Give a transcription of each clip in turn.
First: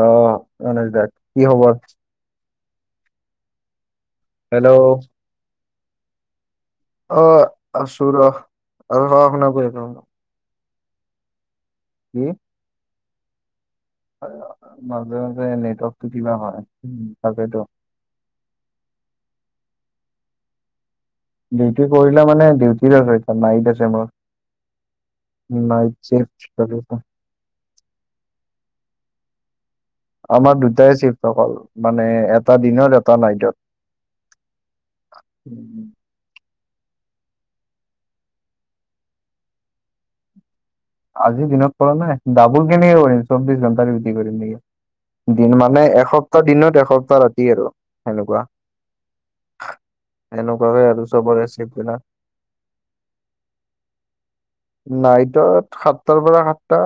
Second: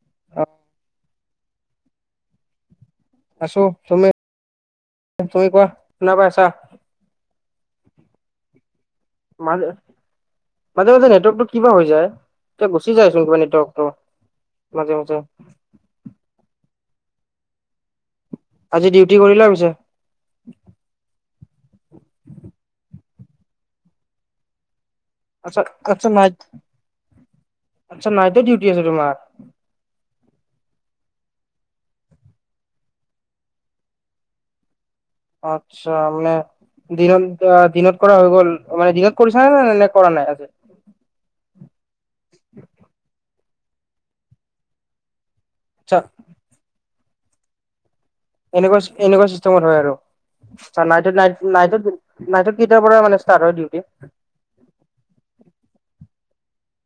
অ' অনুজ দা কি খবৰ? আছো হেল্ল'। তুমি-তুমি কোৱা শুনা পাই আছা। অ আছো ৰহ আৰু [unintelligible] শুনা মাজে-মাজে নেটৱৰ্কটো কিবা হৈ যায় এতিয়া গুচি যায় চোন কিবা নেটৱৰ্ক। মাজে-মাজে নেটৱৰ্কটো কিবা হয় তাকেতো। আজি ডিউটি কৰিলা পিছে। ডিউটি কৰিলা মানে ডিউটি আছে এ নাইট আছে মোৰ আচ্ছা আচ্ছা নাইট [unintelligible] আচ্ছা, নাইটত ডিউটি আছে তোমাৰ। আমাৰ দুটাই চীফ মানে এটা দিনত এটা নাইটত। উম, আচ্ছা, মানে দিনত দিনত কৰা হৈ গ'ল মানে দিনত কৰিছা নে নাই নে কৰা নাই আজি। চৌববিশ ঘণ্টা ডিউটি কৰিম নেকি দিন মানে আচ্ছা এসপ্তাহ দিনত এসপ্তাহ ৰাতি আৰু। সেনেকুৱা। এনেকুৱা-এনেকুৱা চিষ্টেমত হয় এনেকুৱাকে আৰু। আৰু নাইটত চবৰে ন চিফ্ট বিলাক। নাইটত নাইটত কেইটাৰ পৰা মানে ষ্টাৰট হয় ডউটি। নাইটত। সাতটাৰ পৰা সাতটা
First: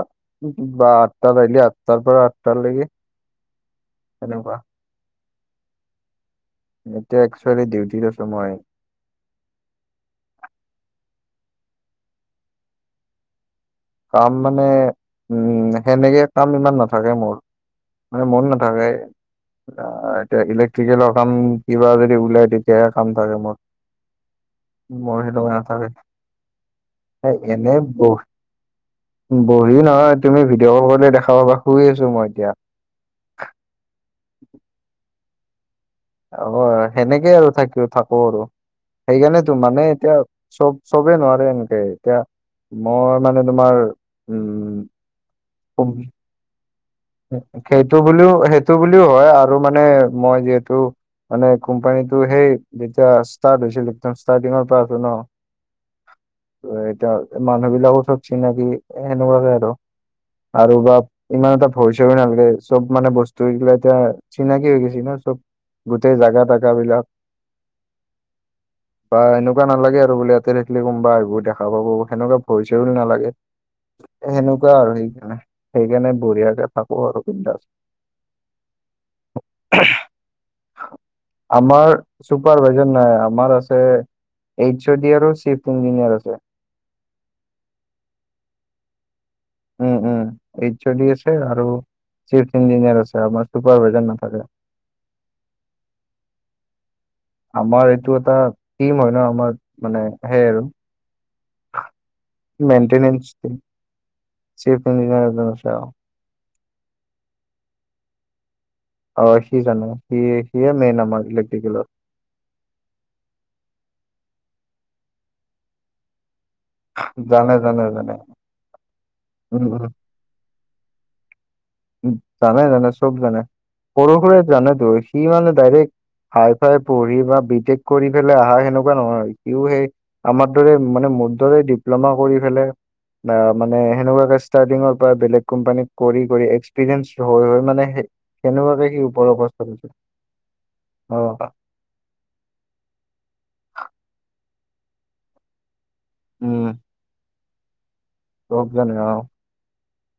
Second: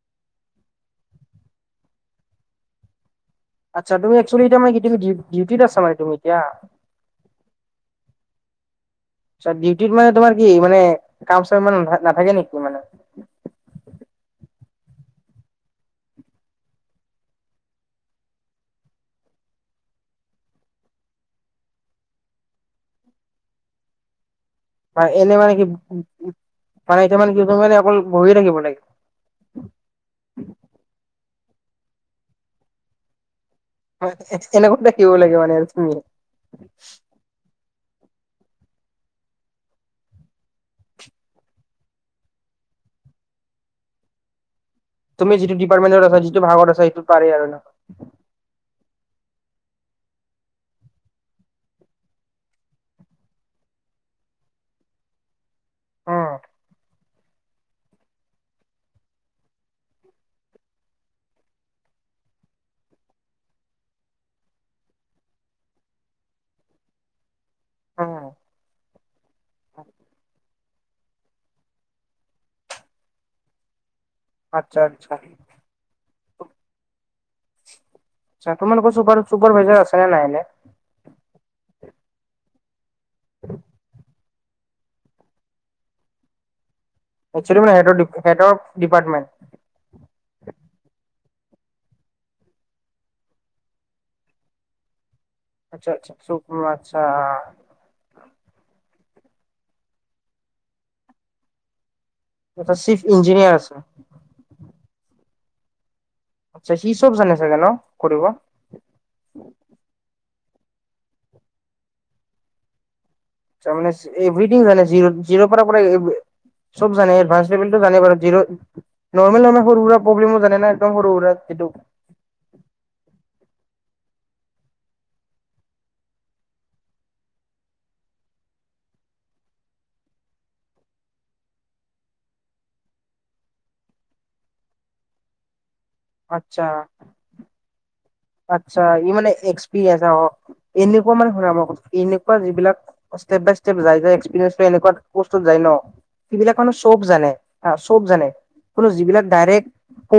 বা আঠটা আঠটাৰ পৰা আঠটা লৈকে। আচ্ছা, তুমি এক্সচুএলি এটা কি ডিউটি আছা মানে তুমি। য়াহ এতিয়া একচুৱেলি ডিউটিত আছো মই ডিউট মানে তোমাৰ কি মানে কাম-চাম ইমান নাথাকে নেকি মানে? কাম মানে উম সেনেকে কাম ইমান নাথাকে মোৰ মানে মোৰ নাথাকে। এতিয়া ইলেক্ট্ৰিকেলৰ কাম কিবা যদি ওলাই তেতিয়াহে কাম থাকে মোৰ মই এনে সেই মানে কি নাথাকে মানে এতিয়া মানে কি মানে এনে অকল বহি। বহিয়ে থাকিব লাগে। বহি নহয় তুমি ভিডিঅ' কল কৰিলে দেখা। অ বা শুই আছো মই এতিয়া। হয় এনেকুৱা দেখিব লাগে মানে। তুমি। অ' সেনেকে আৰু থাকি থাকো আৰু। সেইকাৰণেতো মানে এতিয়া চব চবে নোৱাৰে এনেকে এতিয়া। মই মানে তোমাৰ উম, তুমি যিটো ডিপাৰটমেটৰ আছা যিটো ভাগত আছে। সেইটো বুলিও সেইটো বুলিও হয় আৰু মানে মই যিহেতু। মানে কোম্পানীটো সেই যেতিয়া ষ্টাৰ্ট হৈছিল একদম ষ্টাৰ্টিঙৰ পৰা আছো ন। উম এতিয়া মানুহ বিলাকো চব চিনাকি সেনেকুৱাকে আৰু। আৰু বা ইমান এটা। ভৰি চৰি নালাগে চব মানে বস্তু হৈিলা এতিয়া চিনাকি হৈ গৈছেি ন চব। গোটেই জাগা তটগা বিলাক। উম বা এনেকুৱা নালাগে আৰু বোলে ইয়াতে থাকিলে কম। বা এইবোৰ দেখা পাব সেনেকুৱা ভৰি চও নালাগে। সেনেকুৱা আচ্ছা আৰু আচ্ছা। সেইকাৰণে সেইকাৰণে বঢ়িয়াকে থাকো অবি দাস। তোমাৰ কপপৰভাইজাৰ আছে নে নাই নাই আমাৰ চুপাৰ ভেজ নাই আমাৰ আছে এইচছ ডাৰো চিফ্ট ইঞ্জিনিয়াৰ আছে একচেলি মান হেড অফ ডিপাৰটমেণ্ট উম উম এই চলি আছে আৰু চিফ ইঞ্জিনিয়াৰ আছে আপোনাৰ চুপাৰভাইজাৰ নাথাকে আচ্ছা আচ্ছা শুক আমাৰ এইটো এটা থিম হয় ন আমাৰ মানে সেই আৰু আচ্ছা চিফ মেইনটে ইঞ্জিনিয়াৰ আছে। চিফ ইঞ্জিনিয়াৰ আচ্ছা সি চব জানে চাগে ন কৰিব এ মেই ন আমাৰ ইলেকট্ৰিকল মানে এই বিডিং হয়ে জিৰ জিৰ পৰা পৰা চব জানে এডভান লেভেলটো জানে বাৰ জিৰ' নৰ্মে উম, সৰু সুৰা প্ৰব্লেমো জানে না একদম সৰু সুৰা যিটো জানাই জানে চব জানে সৰু সুৰা জানেতো সি মানে ডাইৰেক্ট হাই ফাই পঢ়ি বা বি টেক কৰি পেলাই আহা সেনেকুৱা নহয় সিও সেই আমাৰ দৰে মানে প্া মানে বেলেগ কমানীত কৰি কৰি আচ্ছা এক্সপিৰিয়েন্ঞ্চ হৈ হৈ মানে আচ্ছা সেনেকুৱাকে সি ই মানে ওপৰৰ অৱস্থা পাইছে এক্সপিৰিয়েঞ্চ আৰু এনেকুৱা অ মানে শুন এনেকুৱা যিবিলাক াই্ে য ন উম সবাক জান জান চব জানে অ যিলাক প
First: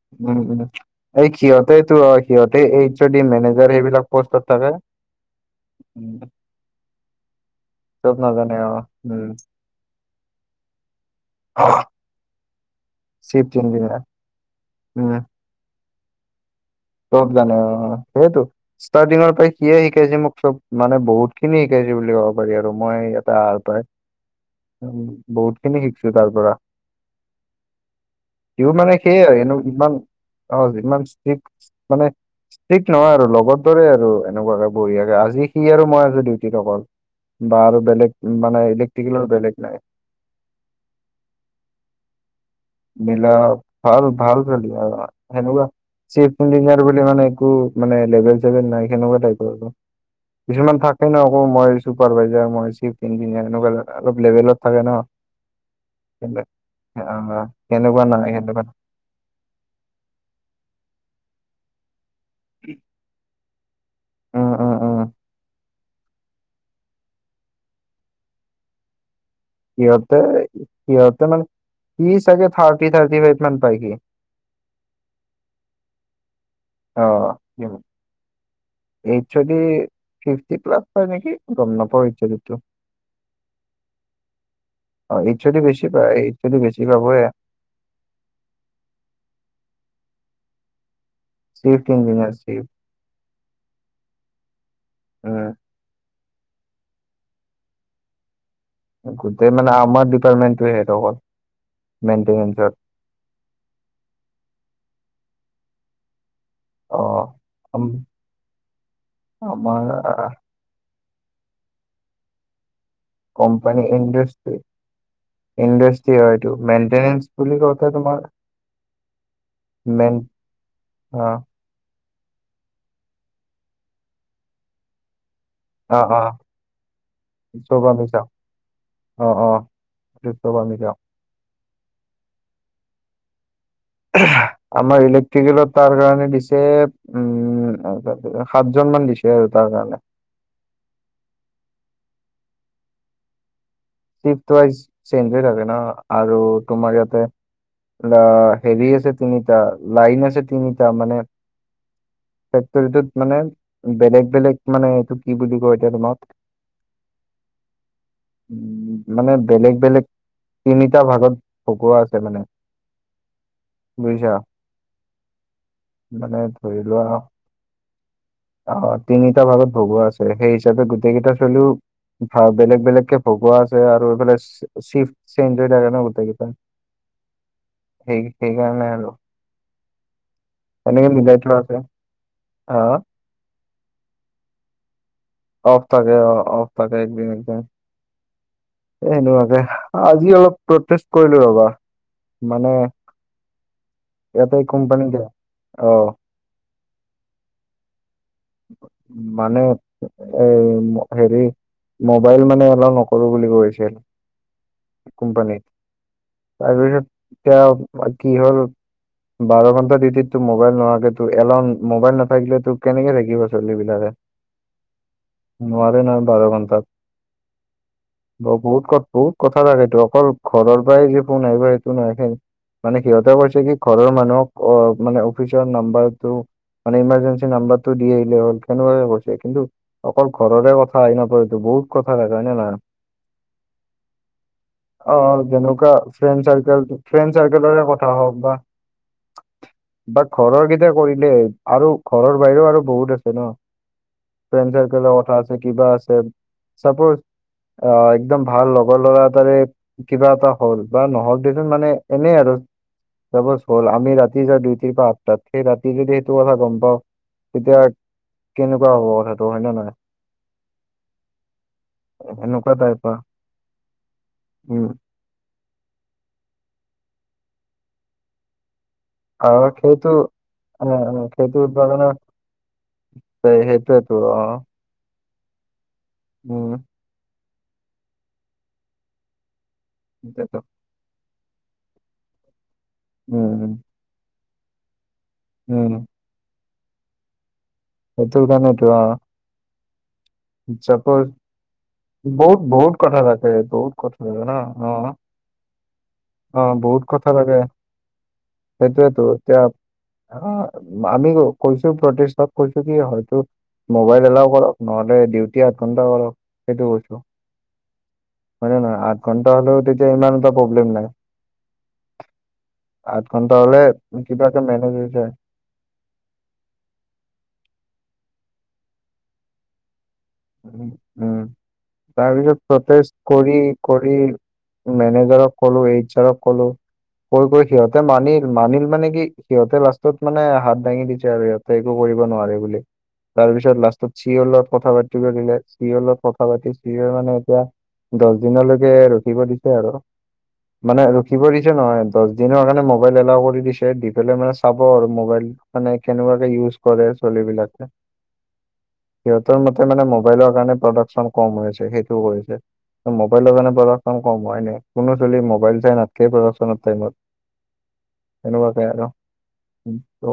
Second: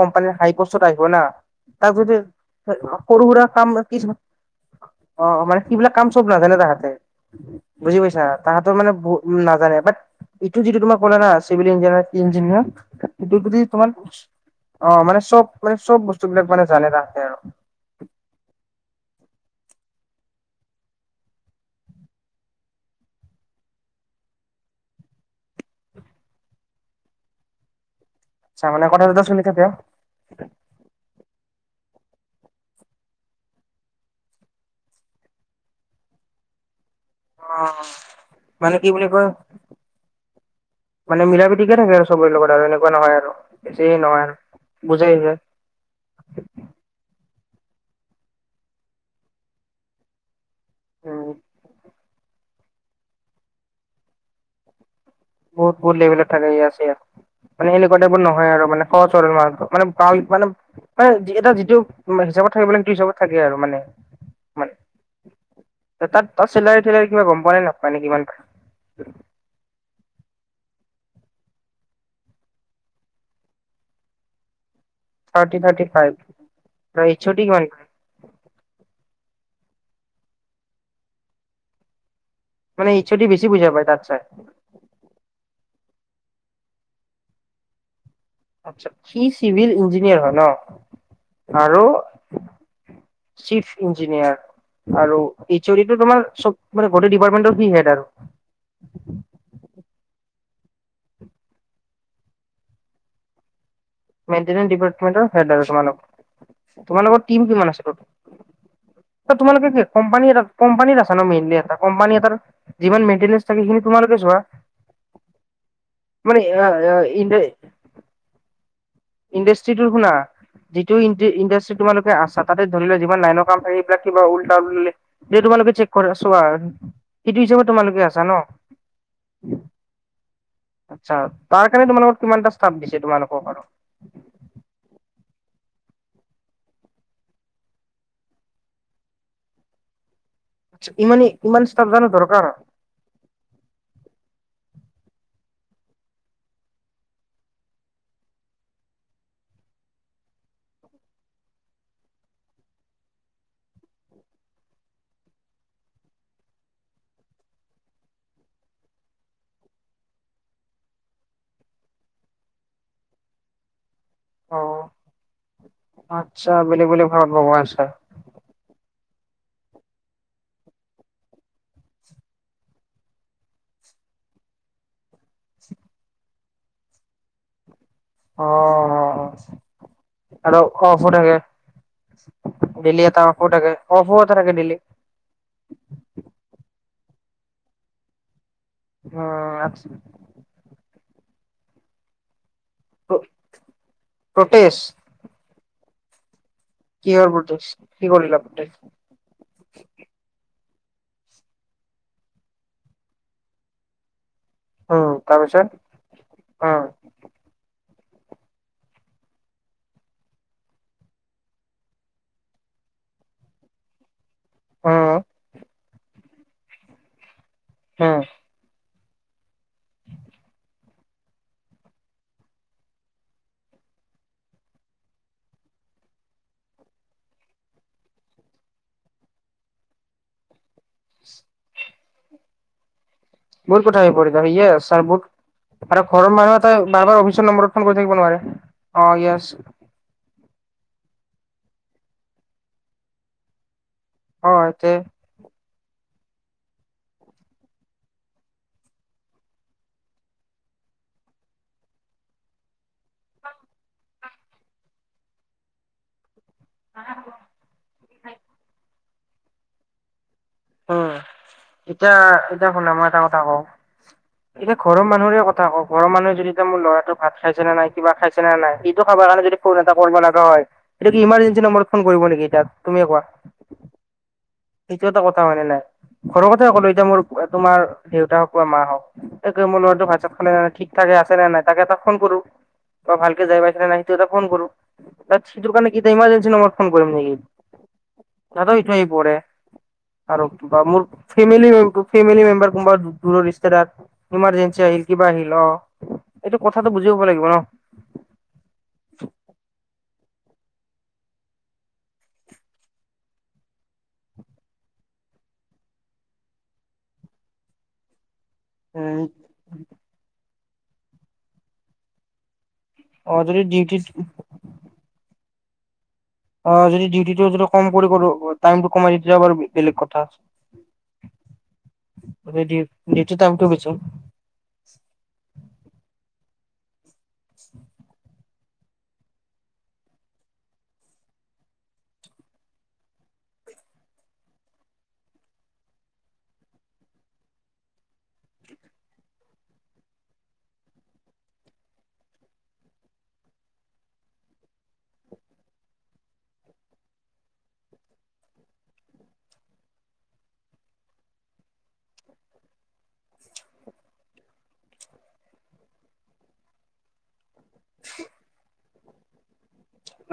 কোম্পানীৰ উম হাই উম কষ্টত আহিব না এই সিহঁতেতো তাৰপছ অ সিহঁতে এইচ অ' ডি কৰু সুৰা মেনেজাৰ কাম কিছ সেইবিলাক পষ্টত থাকে অ অ মানে সবিলাক কাম উম, চব নাজানে তাহাঁতে বুজি চব পাইছা নাজানে অ তাহাঁতৰ মানে বু উম উ নাজানে বাট ইটো যিটো তোমাক কলে ন চিভিল ইঞ্জিনিয়াৰ সটো চিফ যদি তোমাৰ ইঞ্জিনিয়াৰ অ মানে চব মানে চব বস্তু বিলাক মানে জানে তাহাঁতে তব আৰু জানে অ সেইয়েতটো ষ্টাৰ্টিঙৰ সিয়ে শিকাইছে মোক চব মানে বহুত খিনি শিকাইছে বুলি ক'ব পাৰি আৰু মই ইটা হাৰ পায় উ বহুত খিনি শিকছো তাৰ পৰা চা সও মানে কথা চথা সেইয়াই চলি এনে থাকে ইমান অ ইমান ষ্ট্ৰ মানে ষ্ট্ৰিক্ট নহয় আৰু লগৰ দৰে আৰু এনেকুৱাকে বঢ়িয়াকে আজি সি আৰু মই আজ ডিউটিত অকল বা আৰু বেলেগ মানে কি বুলি ইলেক্ট্ৰিকেলৰ কয় বেলেগ নাই মানে মিলা প্ৰীতিকে থাকে আৰু চবৰে লগত আৰু এনেকুৱা নহয় আৰু মিলা বেছি ভাল নহয় আৰু ভাল বুজাই যায় সেনেকুৱা চিফ ইঞ্জিনিয়াৰ বুলি মানে এক মে লেভেল চেভেল নাই সেনেকুৱা টাইপ আৰু কিছুমান থাকে ন উম আকৌ মই চুপাৰভাইজাৰ মই চিফ ইঞ্জিনিয়াৰ এনেকুৱা অলপ লেভেলত থাকে ন বহুত বহুত লেভেল থাকে আছোৰ আহ মানে এনেকুৱা সেনেকুৱা টাইপৰ নাই নহয় সেনেকুৱা আৰু নাই। মানে খৰচ হয় ম মানে মানে মানে এটা যিটো হিচাপত থাকিব ল কিন্তু হিচাপত থাকে আৰু মানে উম মে উম উম তাত তাত চেলাৰী েলাৰী কিবা গম পোৱা নাই নাপ নে কিমান সিহঁততে সিহঁততে মানে কি চাগে থাৰ্টি থাৰ্টি ফাইট মান পাই কিি থাৰ্টি থাৰ্টি ফাইভ ছুটি কিমান কৰে এইদি ফিফ প্লাছ হয় নেকি গম নাপ এইদি মানে ইচ্ছুট বেছি বুজা পায় তাৰাত চাই বেি প এই যদি বেছি ভাব আচ্ছা কি চিভিল ইঞ্জনিয়ৰ হয় না safety engineer safety chief engineer আৰু উম এই চৰিটো তোমাৰ চব মে গোটেই ডিপাৰ্টমেটৰ কি হেড আৰু গোটেই মানে আমাৰ ডিপাৰ্টমেন্টে সেইটো হ'ল মেইনটেনেন্ঞ্চত মেইটেনেন্ ডিপাৰটমেণ্টৰ হেড আৰু তমানোক অ তোমালোকৰ টিম কিমান আছে আম- ত তোমালোকে আমাৰ কি কম্পানী কো্পানীখ এ যি ম থাকে স তোমালে চোৱা ইণ্ডাষ্টি হয় মানে এইটো মেইনটেনেন্স বুলি কথা তোমাৰ ইণ্ডাষ্ট্ৰিটোৰ শুনা মেইন যিটো অ', ইণ্ডাষ্ট্ৰি তোমোক আচছা তাতে ধৰি লোৱা যিমান লাইনৰ কামাক সেইবাকিবা উলটা উললে যে তোমালোকে চেক অ', কৰা অ', চবা সেইটো হিচাপে চব তোমালোকে আমি আছা চাওঁ ন অ অছ বক আচ্ছা তাৰ কাৰণে তোমালোকৰ কিমানটা স্থাপ দিছে তোমালোকক আৰু আমাৰ ইলেক্ট্ৰিকেলত তাৰ কাৰণে দিছে উম সাতজন মান দিছে তাৰ কাৰণে ইমানেই ইমান ষ্টফ জানা দৰকাৰ চেঞ্জ হৈ থাকে ন আৰু তোমাৰ ইয়াতে বা হেৰি আছে তিনিটা লাইন আছে তিনিটা মানে ফেক্টৰীটোত মানে বেলেগ বেলেগ মানে এইটো কি বুলি কয় এতিয়া তোমাক উ মানে বেলেগ বেলেগ তিনিটা ভাগত ভকুৱা আছে মানে বুজিছা অ মানে আচ্ছা ধৰি বেলেগ বেলেগ ভালত বাব আছা অ তিনিটা ভাগত ভগোৱা আছে সেই হিচাপে গোটেই কেইটা চলও ভা বেলেগ বেলেগকে ভগুৱা আছে আৰু এইফালেফ চে থাকে ন গোটেই কেইটাাই সেই সেইকাৰণে আৰু হল অ এনেকে ফাকে মিলাই থোৱা আছে আহ ডেইি আটা ফুাকে অফ বত ৰাক দিিলে অফ থাকে অ অফ থাকে একদিন একদিন উম সেনেুৱাকে আজি অলপ প্ৰটেষ্ট কৰিলো ৰবা মানে ইয়াতে প্ৰটেষ্ট কোম্পানী দিয় অ কি হবতছ মানে এই হেৰি মোবাইল মানে অলপ নকৰো বুলি কৈছিল উম কোম্পানীত তাৰপিছত উম তাৰপিছত এতিয়া কি হ'ল বাৰ ঘন্টা ডিটিত তো মোবাইল নহাকে ত এলাৰন মোবাইল নাথাকিলে তো কেনেকে থাকিল িব চলিিবিলাৰেে অ নোৱাৰে নহ বাৰ ঘন্টাত উম ব বহুত কত বহুত কথা লাগেতটো অকল ঘৰৰ পৰাই যে ফোন আহিব সেইটো নহখে মানে সিহঁতে কৈছে কি ঘৰৰ মানুহক অ মানে অফিচৰ নাম্বাৰটো মান ইমাৰজেঞ্চি নম্বৰ টো দি আহিলে হ'ল কেনেুৱে কৈছে কিন্তু অকল ঘৰৰে কথা আহ নাপৰেতো বহুত ক ভাল হয় নে নহয় বহুত কথা হৈ পৰি ত স ছাৰ অ বহুত যেনেকুৱা আৰু ঘৰৰ ফ্ৰেণ্ড মানুহে ত চাৰ্কেল বাৰ বাৰ ফ্ৰেণ্ড অফিচৰ নম্বৰত চাৰ্কেলৰে ফোন কৰি কথা থাকিব হওক নোৱাৰে বা অ াস বা ঘৰৰ কেইটা কৰিলে আৰু ঘৰৰ বাহিৰেও আৰু বহুত আছে ন অ প্ৰেঞ্চাৰ এতে কে ঠা আছে কিবা আছে চাপজ অ একদম ভাল লগৰ ল'ৰা এটাৰে কিবা এটা হ'ল বা নহক দেোন মানে এনেই আৰু তছ হল আি ৰাতি যাওঁ দুইটতি পৰা আঠটাত সেই ৰাতি যদি সটো কথা গম পাও তেতিয়া কেনেকুৱা হব কথাটো হয় নে নহয় উম এতিয়া এতিয়া এনেকুৱা কলে মই টাইপৰ এটা কথা কওঁ এতিয়া উম ঘৰৰ মানুহৰে কথা কওঁ ঘৰৰ মানুহে যদি এয়া মোৰ ল'ৰাটো ভাত খাইছে নে নাই কিবা খাইছে ন নাই। খাব কাৰণে যদি আৰু ফোন এটা সেইটো কৰিব লগা হয় অ এইটো কি অ সেইটো ইমাৰ্জেঞ্চি নম্বৰত কাৰণে ফোন কৰিব নেকি এতিয়া তুমিয়ে কোৱা। [unintelligible] অ'। সেইটো এটা কথা মানে নাই ঘৰৰ কথাই উম ক'লো এতিয়া মোৰ তোমাৰ দেউতা হওক বা মা হওক। মোৰ ল'ৰাটো ভাত ছাত খালে সেইটোৱেতো নাই, ঠিক ঠাকে আছে নে নাই তাকে এটা ফোন কৰো। ত' ভালকে উম যায় উম পাইছে নে নাই, সেটো এটা ফোন কৰোঁ ত' সিটোৰ কাৰনে কি উম এতিয়া ইমাৰজেঞ্চি নম্বৰত ফোন কৰিম নেকি। সেইটোৰ সিঁহতৰ কাৰণেতো সেইটো অ আহি পৰে। আৰু বা মোৰ চাপ'জ ফেমিলি ফেমিলি বহুত মেম্বাৰ বহুত কোনবা কথা দূৰৰ থাকে ৰিষ্টেদাৰ বহুত কথা থাকে ন ইমাৰ্জেঞ্চি অ আহিল। কিবা আহিল অ' অ এইটো কথাটো বহুত বুজি কথা ল'ব লাগিব থাকে ন। সেইটোয়েতো এতিয়া অ', আমি কৈছো প্ৰতিষ্টক কৈছো কি হয়তো মোবাইল এলাও কৰক নহ ডিউটি আৰু কোনটা বাৰ সেইটো কৈছো। হয় নহয় আঠ ঘন্টা হ'লেও তেতিয়া ইমান এটা প্ৰব্লেম নাই। আঠ অ ঘন্টা যদি হ'লে ডিউটিত কিবাকে মেনেজ হৈ যায়। অ', যদি ডিউটিটো যদি কম কৰি কৰো টাইমটো কমাই দিও তেতিয়া অলপ বেলেগ কথা। উম- উম। তাৰপিছত প্ৰটেষ্ট ডিউটি কৰি- টাইমটো বেছি কৰি মেনেজাৰক ক'লো এইচাৰক ক'লো। [inaudible] কৈ-কৈ সিহঁতে মানিল-মানিল মানে কি সিহঁতে লাষ্টত মানে হাত দাঙি দিছে আৰু সিহঁতে একো কৰিব তাৰপিছত লাষ্টত চি অ' ৰ লগত কথা চি অ লগত কথা পাতি চি অ মানে এতিয়া দছ দিনলৈকে ৰখিব দিছে আৰু। মানে ৰখিব দিছে নহয় দছ দিনৰ কাৰণে মোবাইল এলাও কৰি দিছে দি পেলাই মানে চাব আৰু মোবাইল। মানে কেনেকুৱাকে ইউজ কৰে চলিবলাকে। [inaudible] সিহঁতৰ মতে মানে মোবাইলৰ কাৰণে প্ৰডাকচন কম হৈছে সেইটো কৈছে। মোবাইলৰ কাৰনে প্ৰডাকশচন কম হয় এনে কোনো চলি মোবাইল চাই নাথাকে প্ৰডাকশনৰ টাইমত। এনেকুৱাকে আৰু।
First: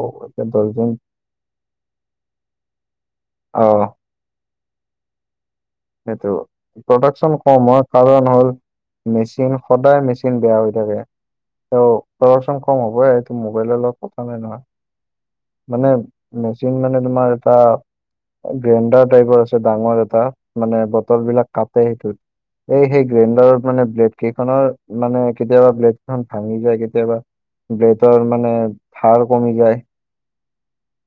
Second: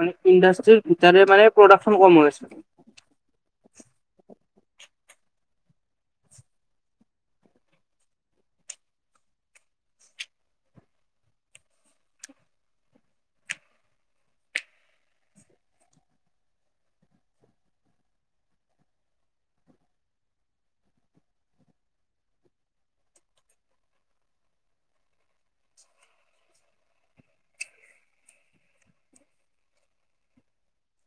মানে এতিয়া দহ ইণ্ডাষ্ট্ৰিৰ দিন ভিতৰে মানে প্ৰডাকচন কম হৈছে। অ সেইটো প্ৰডাকচন কম হোৱা কাৰণ হ'ল। মেচিন সদায় মেচিন বেয়া হৈ থাকে। অ', প্ৰডাকচন কম হ'ব এইটো মোবাইলৰ লগ কথা নাই নহয়। মানে মেচিন মানে তোমাৰ এটা গ্ৰেণ্ডাৰ টাইপৰ আছে ডাঙৰ এটা মানে বটল বিলাক কাটে সেইটোত। এই সেই গ্ৰাইণ্ডাৰত মানে ব্লেড কেইখনৰ মানে কেতিয়াবা ব্লেড কেইখন ভাঙি যায় কেতিয়াবা। বেতৰ মানে ভাৰ কমি যায়।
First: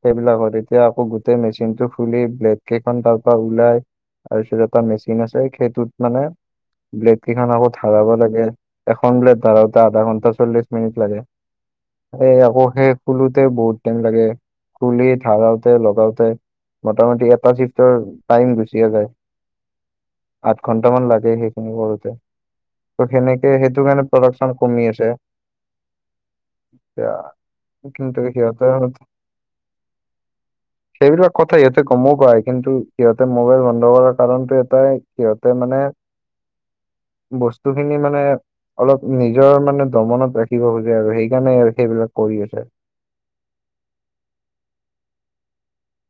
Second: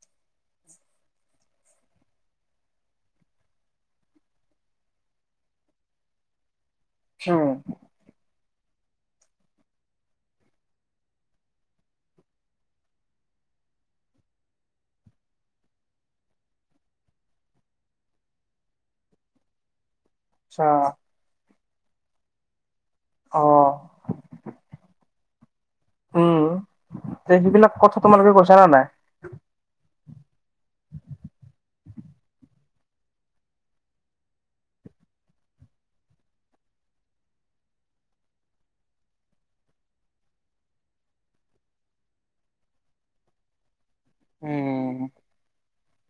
সেইবিলাকত এতিয়া আকৌ গোটেই মেচিনটো খুলি ব্লেড কেইখন তাৰ পৰা ওলায়। তাৰপিছত এটা মেচিন আছে সেইটোত মানে ব্লেড উম কেইখন আকৌ ঢালাব লাগে। এখন ব্লেড ধৰাওঁতে আধা ঘণ্টা চল্লিশ মিনিট লাগে। এই আকৌ সেই খুলোতে বহুত টাইম লাগে খুলি ধাৰাওতে লগাওতে। মোটামুটি এটা চিফটৰ টাইম গুচিয়ে যায়। আঠ আচ্ছা ঘন্টামান লাগে সেইখিনি কৰোতে। ত' অ সেনেকে সেইটো কাৰণে প্ৰডাকচন কমি আছে। উম এতিয়া তে সেইবিলাক কথা কিন্তু তোমালোকে কৈছা সিহতে নে নাই সেইবিলাক কথা ইহঁতে গমও পায় কিন্তু সিহঁতে মোবাইল বন্ধ কৰা কাৰণটো এটাই সিহঁতে মানে [inaudible] বস্তু খিনি মানে অলপ নিজৰ মানে দমনত ৰাখিব খোজে আৰু সেইকাৰণে সেইবিলাক কৰি আছে। উম।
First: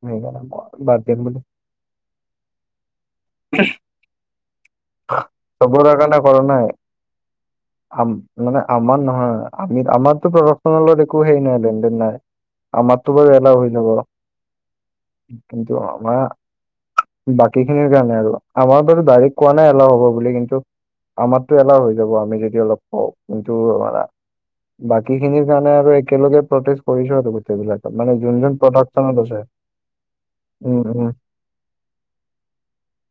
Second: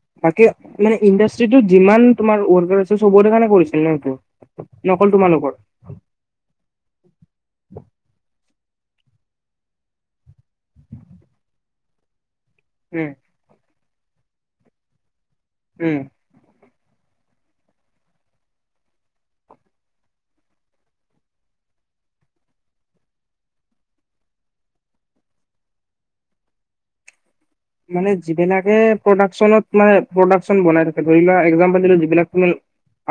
সেইকাৰণে তাকে মই বাদ মানে দিম বুলি ইণ্ডাষ্ট্ৰিটোৰ যিমান তোমাৰ ৱৰ্কাৰ আছে কৰিছিল ন নকল তোমালোকৰ চবৰে কাৰণে কৰা নাই আ মানে আমাৰ নহয় আমি আমাৰতো প্ৰডাকশচনেলত একো হেইৰি নাই লেনদেন নাই উম আমাৰতো বাৰু এনেও হৈ যাব কিন্তু উম আমাৰ বাকী খিনিৰ কাৰণে আৰু আমাৰ বাৰু ডাইৰেক্ট কোৱা নাই অলপ হ'ব বুলি কিন্তু আমাৰতটো এলাও হৈ যাব আমি যদি অলপ কওঁ কিনটো বাকী খিনিৰ কাৰণে আৰু একেলগে প্ৰটেষ্ট কৰিছো আৰু গোটেই বিলাকত মানে যোন যোন যিবিলাকে প্ৰডাকশ্যনত আছে প্ৰডাকশ্যনত মানে প্ৰডাক্যন উম বনাই থাকে উম ধৰি লোৱা একজাম্পল দিলো যিলাকমি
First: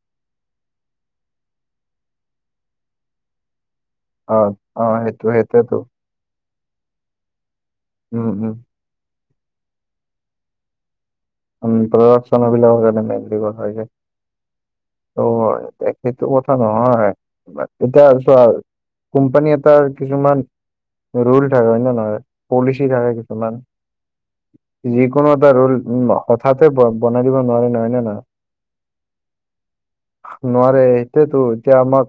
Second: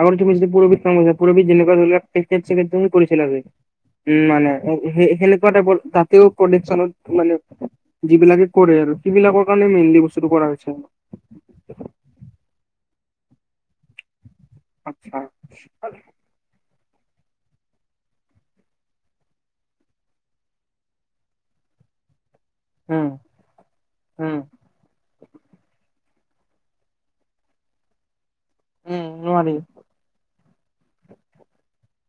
আগৰ তুমি যদি পুৰবীত কৰিছিলা পুৰবীত কৰিছিল আজি উম অ মানে অ সেইটো সেনেকুৱা এটা সেইটোৱেতো জাতীয় প্ৰডিকনত মানে উম যিবিলাকে উম কৰে আৰু সেইবিলাকৰ কাৰণে মেইনলি বস্তুটো কৰা হৈছে আৰু উ প্ৰদৰ্শন বিলাকৰ কাম বুলি কোৱা হয় যে আচ্ছা অ সেইটো কথা ন নহয় এতিয়া চোৱা কোম্পানী এটাৰ কিছুমান ৰুল থাক নে পলিচি উম থাকে কিছুমান উম যিকোনো এটা ৰোল ন হঠাতে বনাই দিব নোৱি নহ ন নহয় উম নোৱাৱাৰি নোৱাৰে সটোয়তো এতিয়া আমাক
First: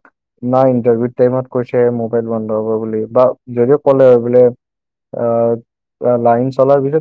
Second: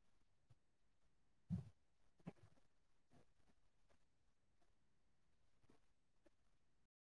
নাই ইন্টাৰভিউ টাইমত কৈছে মোবাইল বন্ধ হ'ব বুলি বা যদিও ক'লে বোলে অ লাইন চলাৰ ভ